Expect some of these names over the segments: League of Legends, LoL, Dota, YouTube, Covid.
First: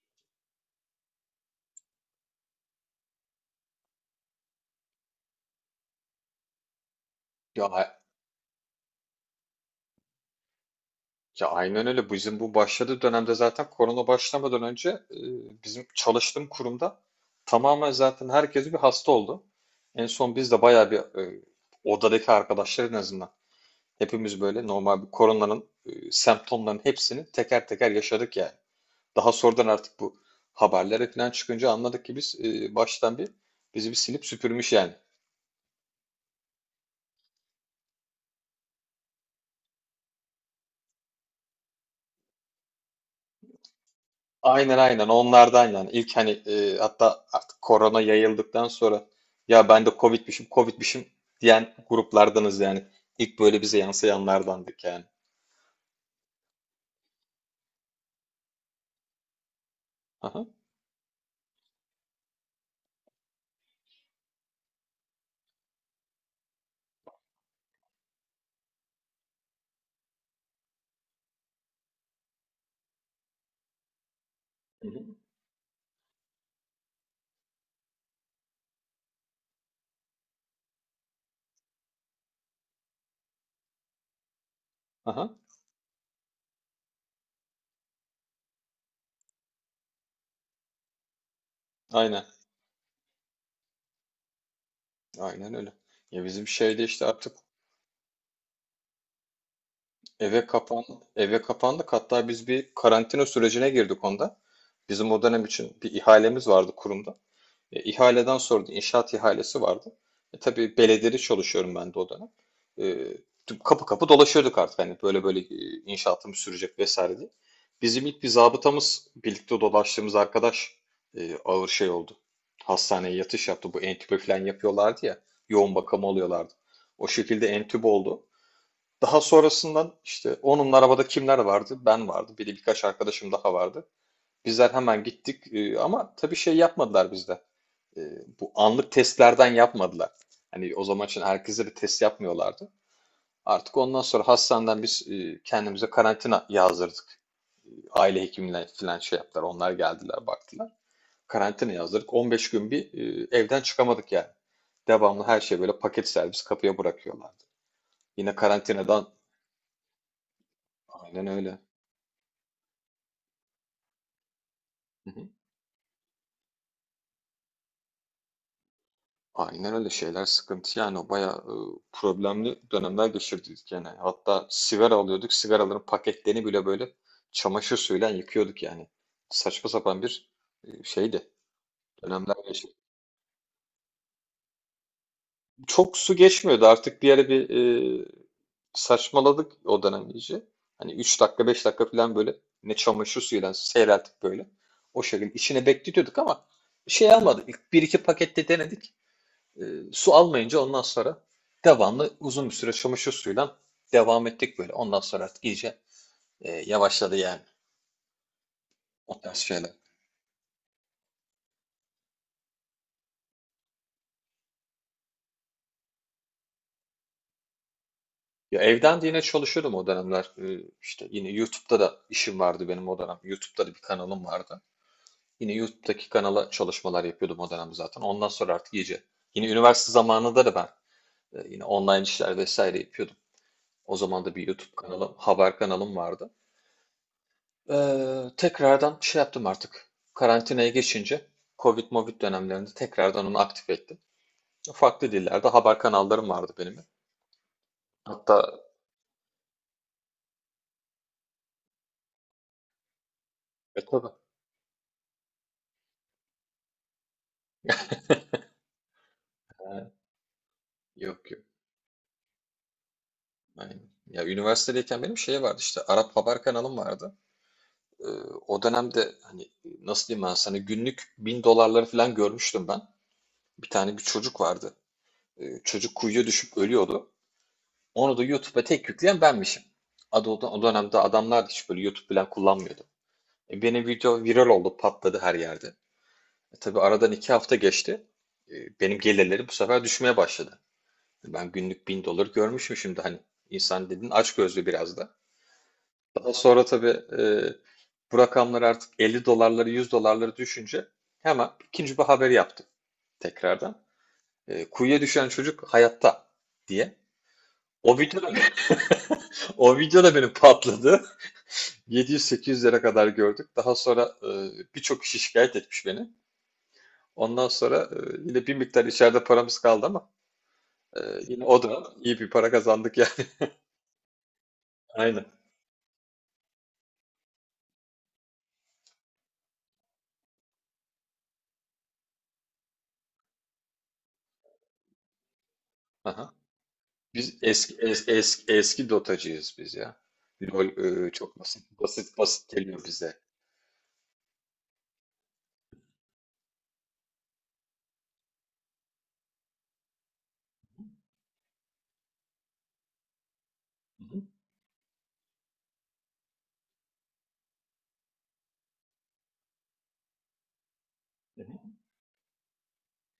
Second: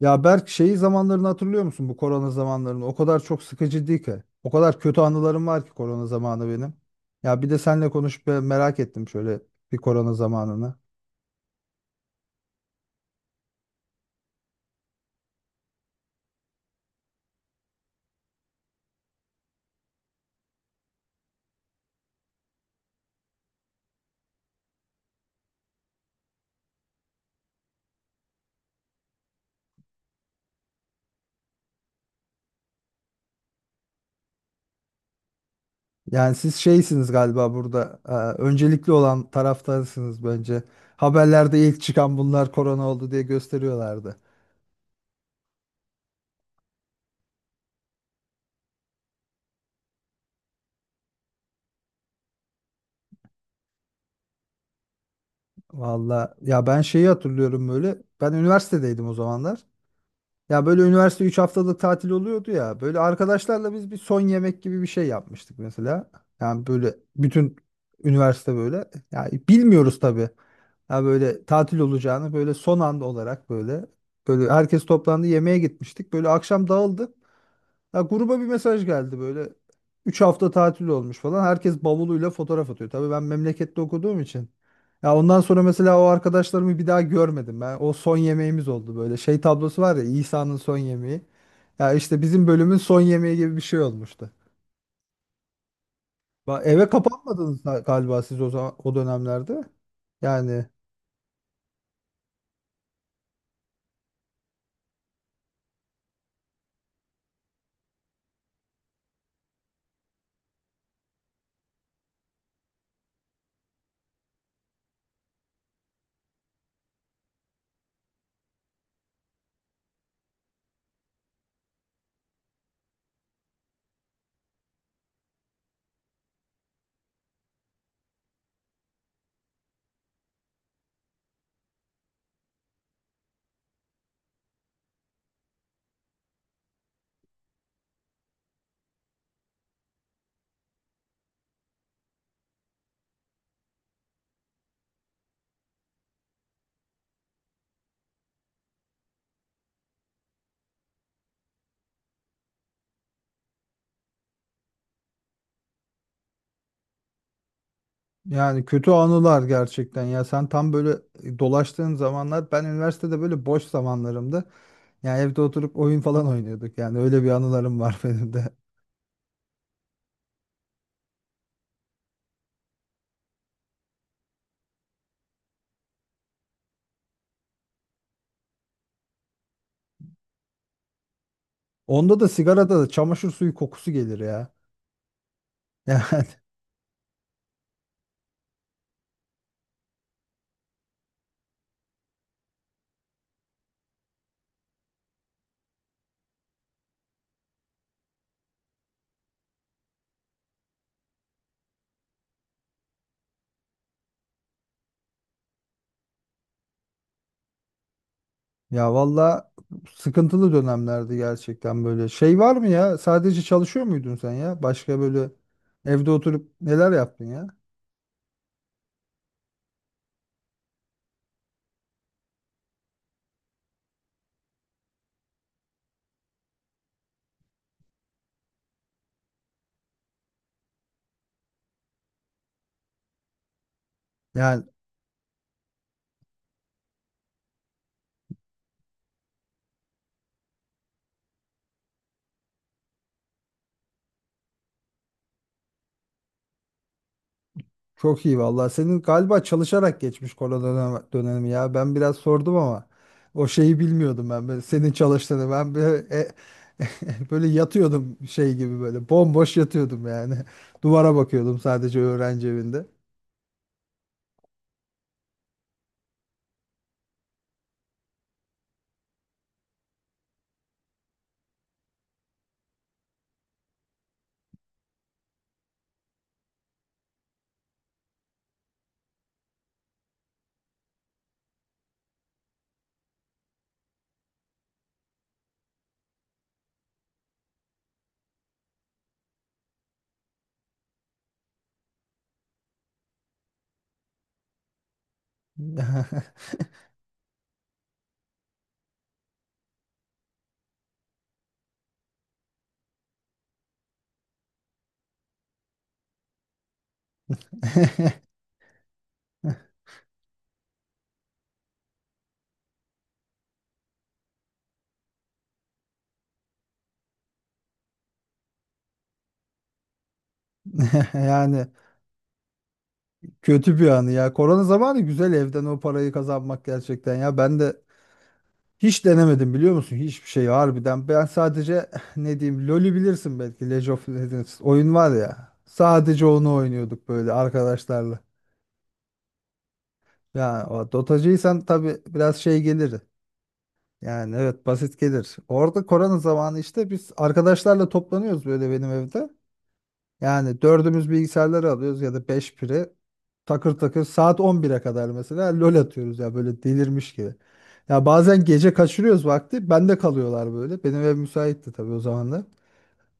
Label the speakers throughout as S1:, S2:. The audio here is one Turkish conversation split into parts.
S1: Ya Berk şeyi zamanlarını hatırlıyor musun bu korona zamanlarını? O kadar çok sıkıcı değil ki. O kadar kötü anılarım var ki korona zamanı benim. Ya bir de
S2: Ya,
S1: seninle
S2: a-
S1: konuşup ben merak ettim şöyle bir korona zamanını.
S2: ya, aynen öyle. Bizim bu başladığı dönemde zaten korona başlamadan önce bizim çalıştığım kurumda tamamen zaten herkes bir hasta oldu. En son biz de bayağı bir odadaki arkadaşlar en azından hepimiz böyle normal bir koronanın semptomlarının hepsini teker teker yaşadık yani. Daha sonradan artık bu haberlere falan çıkınca anladık ki biz baştan bir bizi bir silip süpürmüş yani.
S1: Yani siz şeysiniz galiba burada öncelikli olan taraftarsınız bence. Haberlerde ilk çıkan bunlar korona oldu diye gösteriyorlardı.
S2: Aynen aynen onlardan yani ilk hani hatta artık korona yayıldıktan sonra ya ben de Covid'mişim Covid'mişim diyen gruplardanız yani. İlk böyle bize yansıyanlardandık yani.
S1: Valla ya ben şeyi hatırlıyorum böyle. Ben üniversitedeydim o zamanlar.
S2: Aha.
S1: Ya böyle üniversite 3 haftalık tatil oluyordu ya. Böyle arkadaşlarla biz bir son yemek gibi bir şey yapmıştık mesela. Yani böyle bütün üniversite böyle. Yani bilmiyoruz tabii. Ya böyle tatil olacağını böyle son anda olarak böyle herkes
S2: Hı hı.
S1: toplandı yemeğe gitmiştik. Böyle akşam dağıldık. Ya gruba bir mesaj geldi böyle. Üç hafta tatil olmuş falan. Herkes bavuluyla fotoğraf atıyor. Tabii ben memlekette okuduğum için. Ya
S2: Aha.
S1: ondan sonra mesela o arkadaşlarımı bir daha görmedim ben. O son yemeğimiz oldu böyle. Şey tablosu var ya, İsa'nın son yemeği. Ya işte
S2: Aynen.
S1: bizim bölümün son yemeği gibi bir şey olmuştu.
S2: Aynen öyle. Ya bizim şeyde
S1: Eve
S2: işte artık
S1: kapanmadınız galiba siz o zaman o dönemlerde.
S2: eve
S1: Yani
S2: kapan eve kapandık. Hatta biz bir karantina sürecine girdik onda. Bizim o dönem için bir ihalemiz vardı kurumda. İhaleden sordu. İnşaat ihalesi vardı. Tabii belediyede çalışıyorum ben de o dönem. E, Kapı kapı dolaşıyorduk artık hani böyle böyle inşaatım sürecek vesaire diye. Bizim ilk bir zabıtamız birlikte dolaştığımız arkadaş ağır şey oldu. Hastaneye yatış yaptı. Bu entübe falan yapıyorlardı ya. Yoğun bakım oluyorlardı. O şekilde entübe oldu. Daha sonrasından işte onun arabada kimler vardı? Ben vardı. Bir de birkaç arkadaşım daha vardı. Bizler hemen gittik ama tabii şey yapmadılar bizde e, bu anlık testlerden yapmadılar. Hani o zaman için herkese bir test yapmıyorlardı. Artık ondan sonra hastaneden biz kendimize karantina yazdırdık. Aile hekimine falan şey yaptılar. Onlar geldiler baktılar. Karantina yazdırdık. 15 gün bir evden çıkamadık yani. Devamlı her şey böyle paket servis kapıya bırakıyorlardı. Yine
S1: yani kötü
S2: karantinadan.
S1: anılar gerçekten ya, sen tam böyle
S2: Aynen öyle.
S1: dolaştığın zamanlar ben üniversitede böyle boş zamanlarımda.
S2: Hı
S1: Yani
S2: hı.
S1: evde oturup oyun falan oynuyorduk yani, öyle bir anılarım var benim de.
S2: Aynen öyle şeyler sıkıntı yani o bayağı problemli dönemler geçirdik yani. Hatta sigara alıyorduk. Sigaraların paketlerini bile böyle çamaşır suyuyla yıkıyorduk yani. Saçma sapan bir şeydi.
S1: Onda da
S2: Dönemler geçirdik.
S1: sigarada da çamaşır suyu kokusu gelir ya.
S2: Çok
S1: Yani
S2: su geçmiyordu artık bir ara bir e, saçmaladık o dönem iyice. Hani 3 dakika 5 dakika falan böyle ne çamaşır suyuyla seyreltip böyle. O şekilde içine bekletiyorduk ama şey almadık. Bir iki pakette denedik. E, Su almayınca ondan sonra devamlı uzun bir süre çamaşır suyuyla devam ettik böyle. Ondan sonra artık iyice yavaşladı yani
S1: ya
S2: o tarz
S1: valla
S2: şeyler.
S1: sıkıntılı dönemlerdi gerçekten böyle. Şey var mı ya, sadece çalışıyor muydun sen ya? Başka böyle evde oturup neler yaptın ya?
S2: Ya evden de yine çalışıyordum o dönemler. İşte yine YouTube'da da işim vardı benim o dönem. YouTube'da da bir kanalım vardı. Yine YouTube'daki kanala çalışmalar yapıyordum o dönem zaten. Ondan sonra artık iyice. Yine üniversite zamanında da ben yine online işler vesaire yapıyordum. O zaman da bir
S1: Yani
S2: YouTube kanalım, haber kanalım vardı. Tekrardan şey yaptım artık. Karantinaya geçince Covid Movid dönemlerinde tekrardan onu aktif ettim. Farklı dillerde haber kanallarım vardı benim.
S1: çok
S2: Hatta
S1: iyi valla. Senin galiba çalışarak geçmiş korona dönemi ya. Ben biraz sordum ama o şeyi
S2: tabii.
S1: bilmiyordum ben. Böyle senin çalıştığını ben böyle böyle yatıyordum şey gibi böyle bomboş
S2: Ha,
S1: yatıyordum yani. Duvara
S2: yok yok.
S1: bakıyordum sadece öğrenci evinde.
S2: Aynen. Ya üniversitedeyken benim şey vardı işte Arap haber kanalım vardı. Ee, O dönemde hani nasıl diyeyim ben sana günlük 1.000 dolarları falan görmüştüm ben. Bir tane bir çocuk vardı. Çocuk kuyuya düşüp ölüyordu. Onu da YouTube'a tek yükleyen benmişim. Adı, o dönemde adamlar hiç böyle YouTube falan kullanmıyordu. Benim video viral oldu, patladı her yerde. Tabii aradan 2 hafta geçti. E, Benim gelirlerim bu sefer düşmeye başladı. Ben günlük 1.000 dolar görmüşüm şimdi hani. İnsan dedin açgözlü biraz da. Daha sonra tabii bu rakamlar artık 50 dolarları 100 dolarları düşünce hemen ikinci bir haber yaptım tekrardan. Kuyuya düşen çocuk hayatta diye. O video da, o video da benim patladı. 700-800 lira kadar gördük. Daha sonra birçok kişi şikayet etmiş beni. Ondan sonra yine bir miktar içeride paramız kaldı ama e, yine o
S1: Yani
S2: da iyi bir para kazandık yani.
S1: kötü bir anı ya. Korona zamanı
S2: Aynen.
S1: güzel, evden o parayı kazanmak gerçekten ya. Ben de hiç denemedim, biliyor musun? Hiçbir şey harbiden. Ben sadece ne diyeyim, LoL'ü bilirsin belki. League of Legends oyun var ya. Sadece
S2: Aha.
S1: onu oynuyorduk
S2: Biz
S1: böyle arkadaşlarla.
S2: eski dotacıyız biz ya.
S1: Ya
S2: LoL
S1: o
S2: çok
S1: Dotacıysan
S2: basit
S1: tabii
S2: basit
S1: biraz
S2: basit
S1: şey
S2: geliyor
S1: gelir.
S2: bize.
S1: Yani evet, basit gelir. Orada korona zamanı işte biz arkadaşlarla toplanıyoruz böyle benim evde. Yani dördümüz bilgisayarları alıyoruz ya da beş biri, takır takır
S2: Hı hı,
S1: saat 11'e kadar mesela lol atıyoruz ya, böyle delirmiş gibi. Ya bazen gece kaçırıyoruz vakti, bende kalıyorlar böyle. Benim ev
S2: hı
S1: müsaitti tabii o zaman.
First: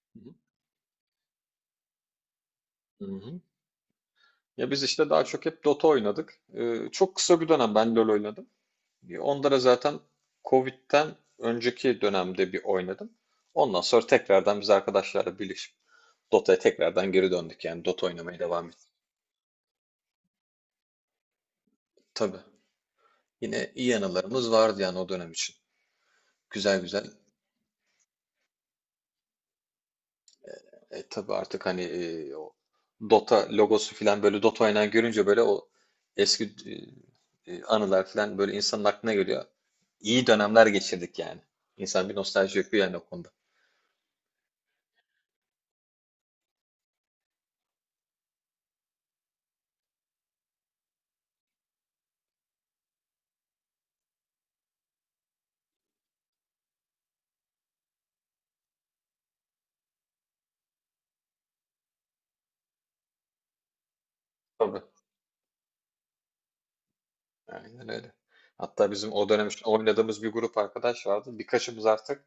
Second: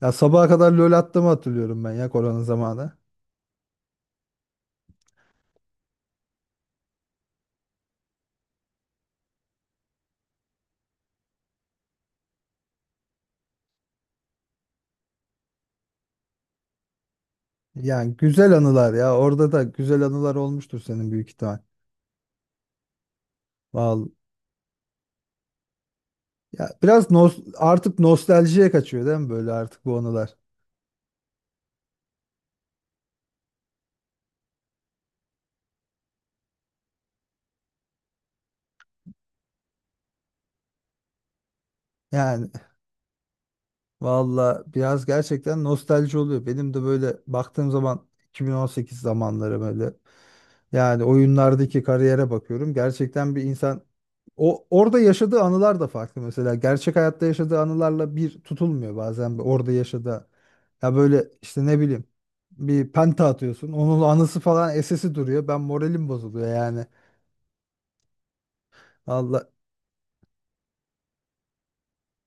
S1: Ya
S2: hı,
S1: sabaha kadar lol attığımı hatırlıyorum ben ya, korona zamanı.
S2: hı hı. Ya biz işte daha çok hep Dota oynadık. Çok kısa bir dönem ben LoL oynadım. Onda da zaten Covid'den önceki dönemde bir oynadım. Ondan sonra tekrardan biz arkadaşlarla birleşip Dota'ya tekrardan geri döndük yani Dota
S1: Yani
S2: oynamaya
S1: güzel
S2: devam ettik.
S1: anılar ya, orada da güzel anılar olmuştur senin büyük ihtimal.
S2: Tabii. Yine iyi
S1: Vallahi.
S2: anılarımız vardı yani o dönem için.
S1: Ya
S2: Güzel güzel.
S1: biraz artık nostaljiye kaçıyor değil mi böyle artık bu anılar?
S2: Tabii artık hani o Dota logosu falan böyle Dota oynayan görünce böyle o eski anılar falan böyle insanın aklına geliyor. İyi dönemler geçirdik yani. İnsan bir
S1: Yani
S2: nostalji yapıyor yani o konuda.
S1: valla biraz gerçekten nostalji oluyor. Benim de böyle baktığım zaman 2018 zamanları böyle, yani oyunlardaki kariyere bakıyorum. Gerçekten bir insan o orada yaşadığı anılar da farklı mesela. Gerçek hayatta yaşadığı anılarla bir tutulmuyor bazen bir orada yaşadığı. Ya böyle işte ne bileyim, bir penta atıyorsun. Onun anısı falan
S2: Tabii.
S1: esesi duruyor. Ben moralim bozuluyor yani.
S2: Aynen öyle. Hatta bizim o
S1: Valla
S2: dönem için oynadığımız bir grup arkadaş vardı. Birkaçımız artık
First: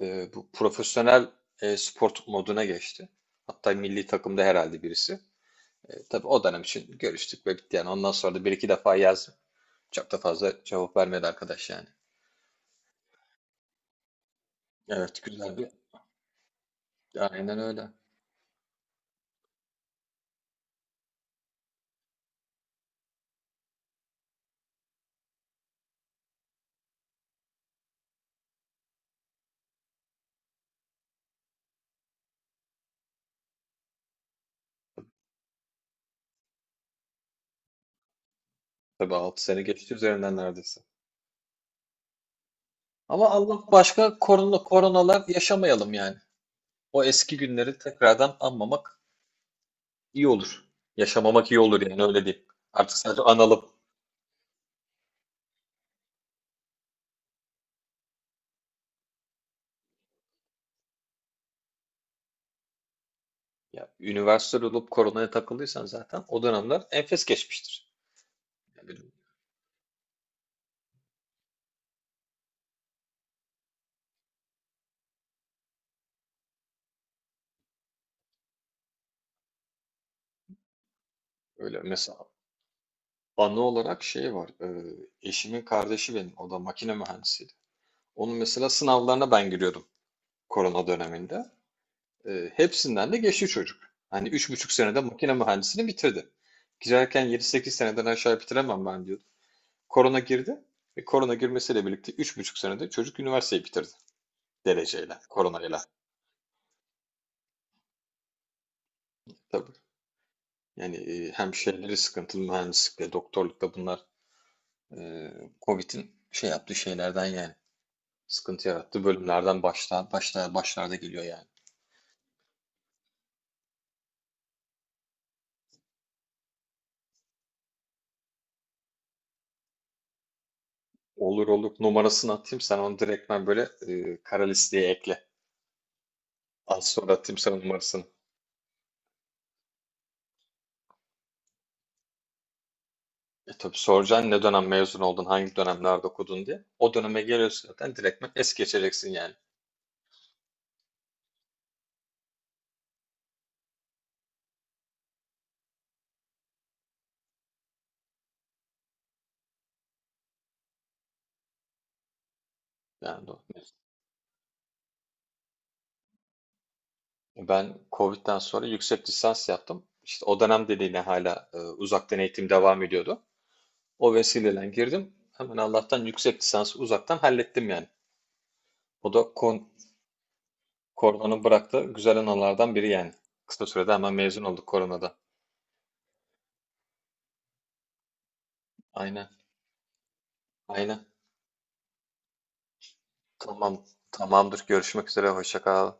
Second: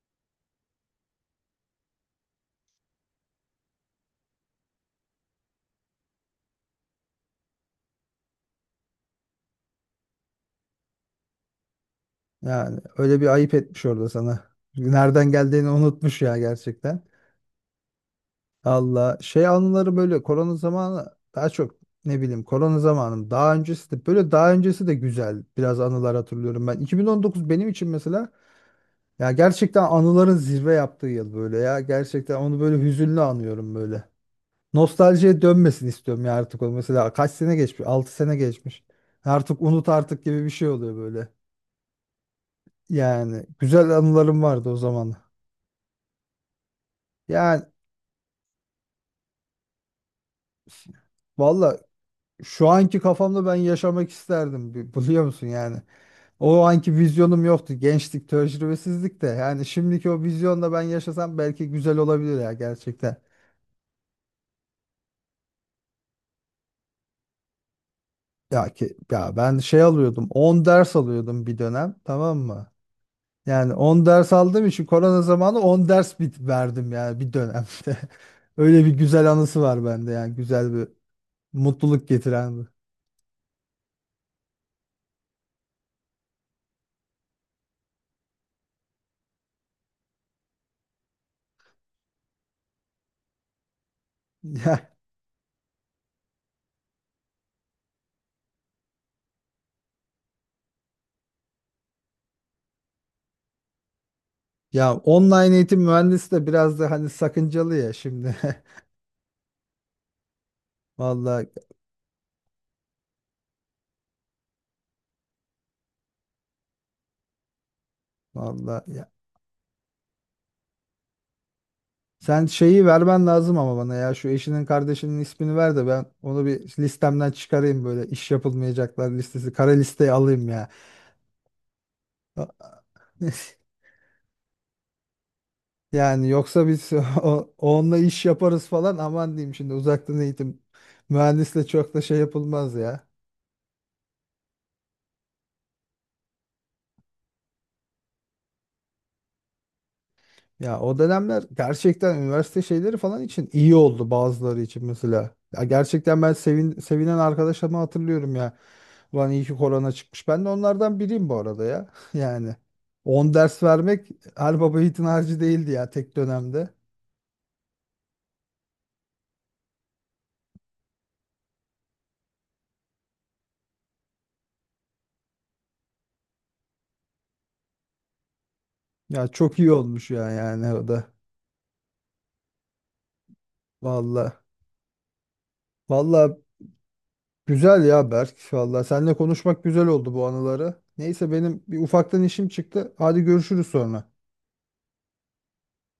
S2: bu profesyonel spor moduna geçti. Hatta milli takımda herhalde birisi. Tabii o dönem için görüştük ve bitti yani. Ondan sonra da bir iki defa yazdım. Çok da fazla cevap vermedi arkadaş yani.
S1: yani öyle bir ayıp etmiş orada sana.
S2: Evet,
S1: Nereden
S2: güzel bir.
S1: geldiğini unutmuş ya gerçekten.
S2: Aynen öyle.
S1: Allah şey anıları böyle, korona zamanı daha çok ne bileyim, korona zamanım daha öncesi de böyle, daha öncesi de güzel biraz anılar hatırlıyorum ben. 2019 benim için mesela ya gerçekten anıların zirve yaptığı yıl böyle, ya gerçekten onu böyle hüzünlü anıyorum böyle. Nostaljiye dönmesin istiyorum ya artık o, mesela kaç sene geçmiş, 6 sene geçmiş
S2: Tabii 6 sene
S1: artık, unut
S2: geçti
S1: artık
S2: üzerinden
S1: gibi bir şey
S2: neredeyse.
S1: oluyor böyle.
S2: Ama
S1: Yani
S2: Allah
S1: güzel
S2: başka
S1: anılarım
S2: korona,
S1: vardı o zaman
S2: koronalar yaşamayalım yani. O eski
S1: yani.
S2: günleri tekrardan anmamak iyi olur. Yaşamamak iyi
S1: Valla,
S2: olur yani öyle diyeyim.
S1: şu
S2: Artık
S1: anki
S2: sadece
S1: kafamda ben
S2: analım.
S1: yaşamak isterdim, biliyor musun yani. O anki vizyonum yoktu. Gençlik, tecrübesizlik de. Yani şimdiki o vizyonla ben yaşasam belki güzel olabilir ya gerçekten.
S2: Ya, üniversite olup koronaya takıldıysan zaten o dönemler enfes geçmiştir.
S1: Ya ki
S2: Yani
S1: ya ben şey alıyordum. 10 ders alıyordum bir dönem, tamam mı? Yani 10 ders aldığım için korona zamanı 10 ders bit verdim yani bir dönemde. Öyle bir güzel anısı var bende, yani güzel bir
S2: öyle
S1: mutluluk
S2: mesela
S1: getiren bir.
S2: anı olarak şey var. Eşimin kardeşi benim. O da makine mühendisiydi. Onun mesela sınavlarına ben giriyordum korona döneminde. Hepsinden de geçti çocuk. Hani üç buçuk
S1: Ya,
S2: senede makine mühendisliğini bitirdi. Girerken 7 sekiz seneden aşağı bitiremem ben diyordu. Korona girdi. Ve korona girmesiyle birlikte 3,5 senede çocuk üniversiteyi bitirdi.
S1: ya
S2: Dereceyle,
S1: online eğitim
S2: koronayla.
S1: mühendisi de biraz da hani sakıncalı ya şimdi.
S2: Tabii. Yani
S1: Vallahi.
S2: hem şeyleri sıkıntılı mühendislikle, doktorlukla bunlar e, Covid'in şey yaptığı şeylerden yani. Sıkıntı
S1: Vallahi
S2: yarattı.
S1: ya.
S2: Bölümlerden başlarda geliyor yani.
S1: Sen şeyi vermen lazım ama bana ya, şu eşinin kardeşinin ismini ver de ben onu bir listemden çıkarayım böyle, iş yapılmayacaklar listesi, kara listeye alayım ya.
S2: Olur olur. Numarasını atayım. Sen onu direktmen böyle kara listeye ekle.
S1: Yani yoksa
S2: Az
S1: biz
S2: sonra atayım sana
S1: onunla
S2: numarasını.
S1: iş yaparız falan, aman diyeyim, şimdi uzaktan eğitim mühendisle çok da şey yapılmaz ya.
S2: Tabii soracaksın ne dönem mezun oldun, hangi dönemlerde okudun diye. O döneme geliyorsun zaten direktmen es geçeceksin yani.
S1: Ya o dönemler gerçekten üniversite şeyleri falan için iyi oldu bazıları için mesela. Ya gerçekten ben sevinen arkadaşlarımı hatırlıyorum ya. Ulan iyi ki korona çıkmış. Ben de onlardan biriyim bu arada ya. Yani
S2: Yani
S1: 10
S2: doğru.
S1: ders vermek her baba yiğidin harcı değildi ya tek dönemde.
S2: Ben Covid'den sonra yüksek lisans yaptım. İşte o dönem dediğine hala uzaktan eğitim devam ediyordu. O vesileyle girdim. Hemen Allah'tan yüksek lisansı uzaktan hallettim yani. O da
S1: Ya çok iyi olmuş ya, yani o da.
S2: koronanın bıraktığı güzel anılardan biri yani. Kısa sürede hemen
S1: Valla.
S2: mezun olduk koronada.
S1: Valla güzel ya Berk. Valla seninle
S2: Aynen,
S1: konuşmak güzel oldu bu anıları.
S2: aynen.
S1: Neyse benim bir ufaktan işim çıktı. Hadi görüşürüz
S2: Tamam,
S1: sonra.
S2: tamamdır. Görüşmek üzere. Hoşça kal.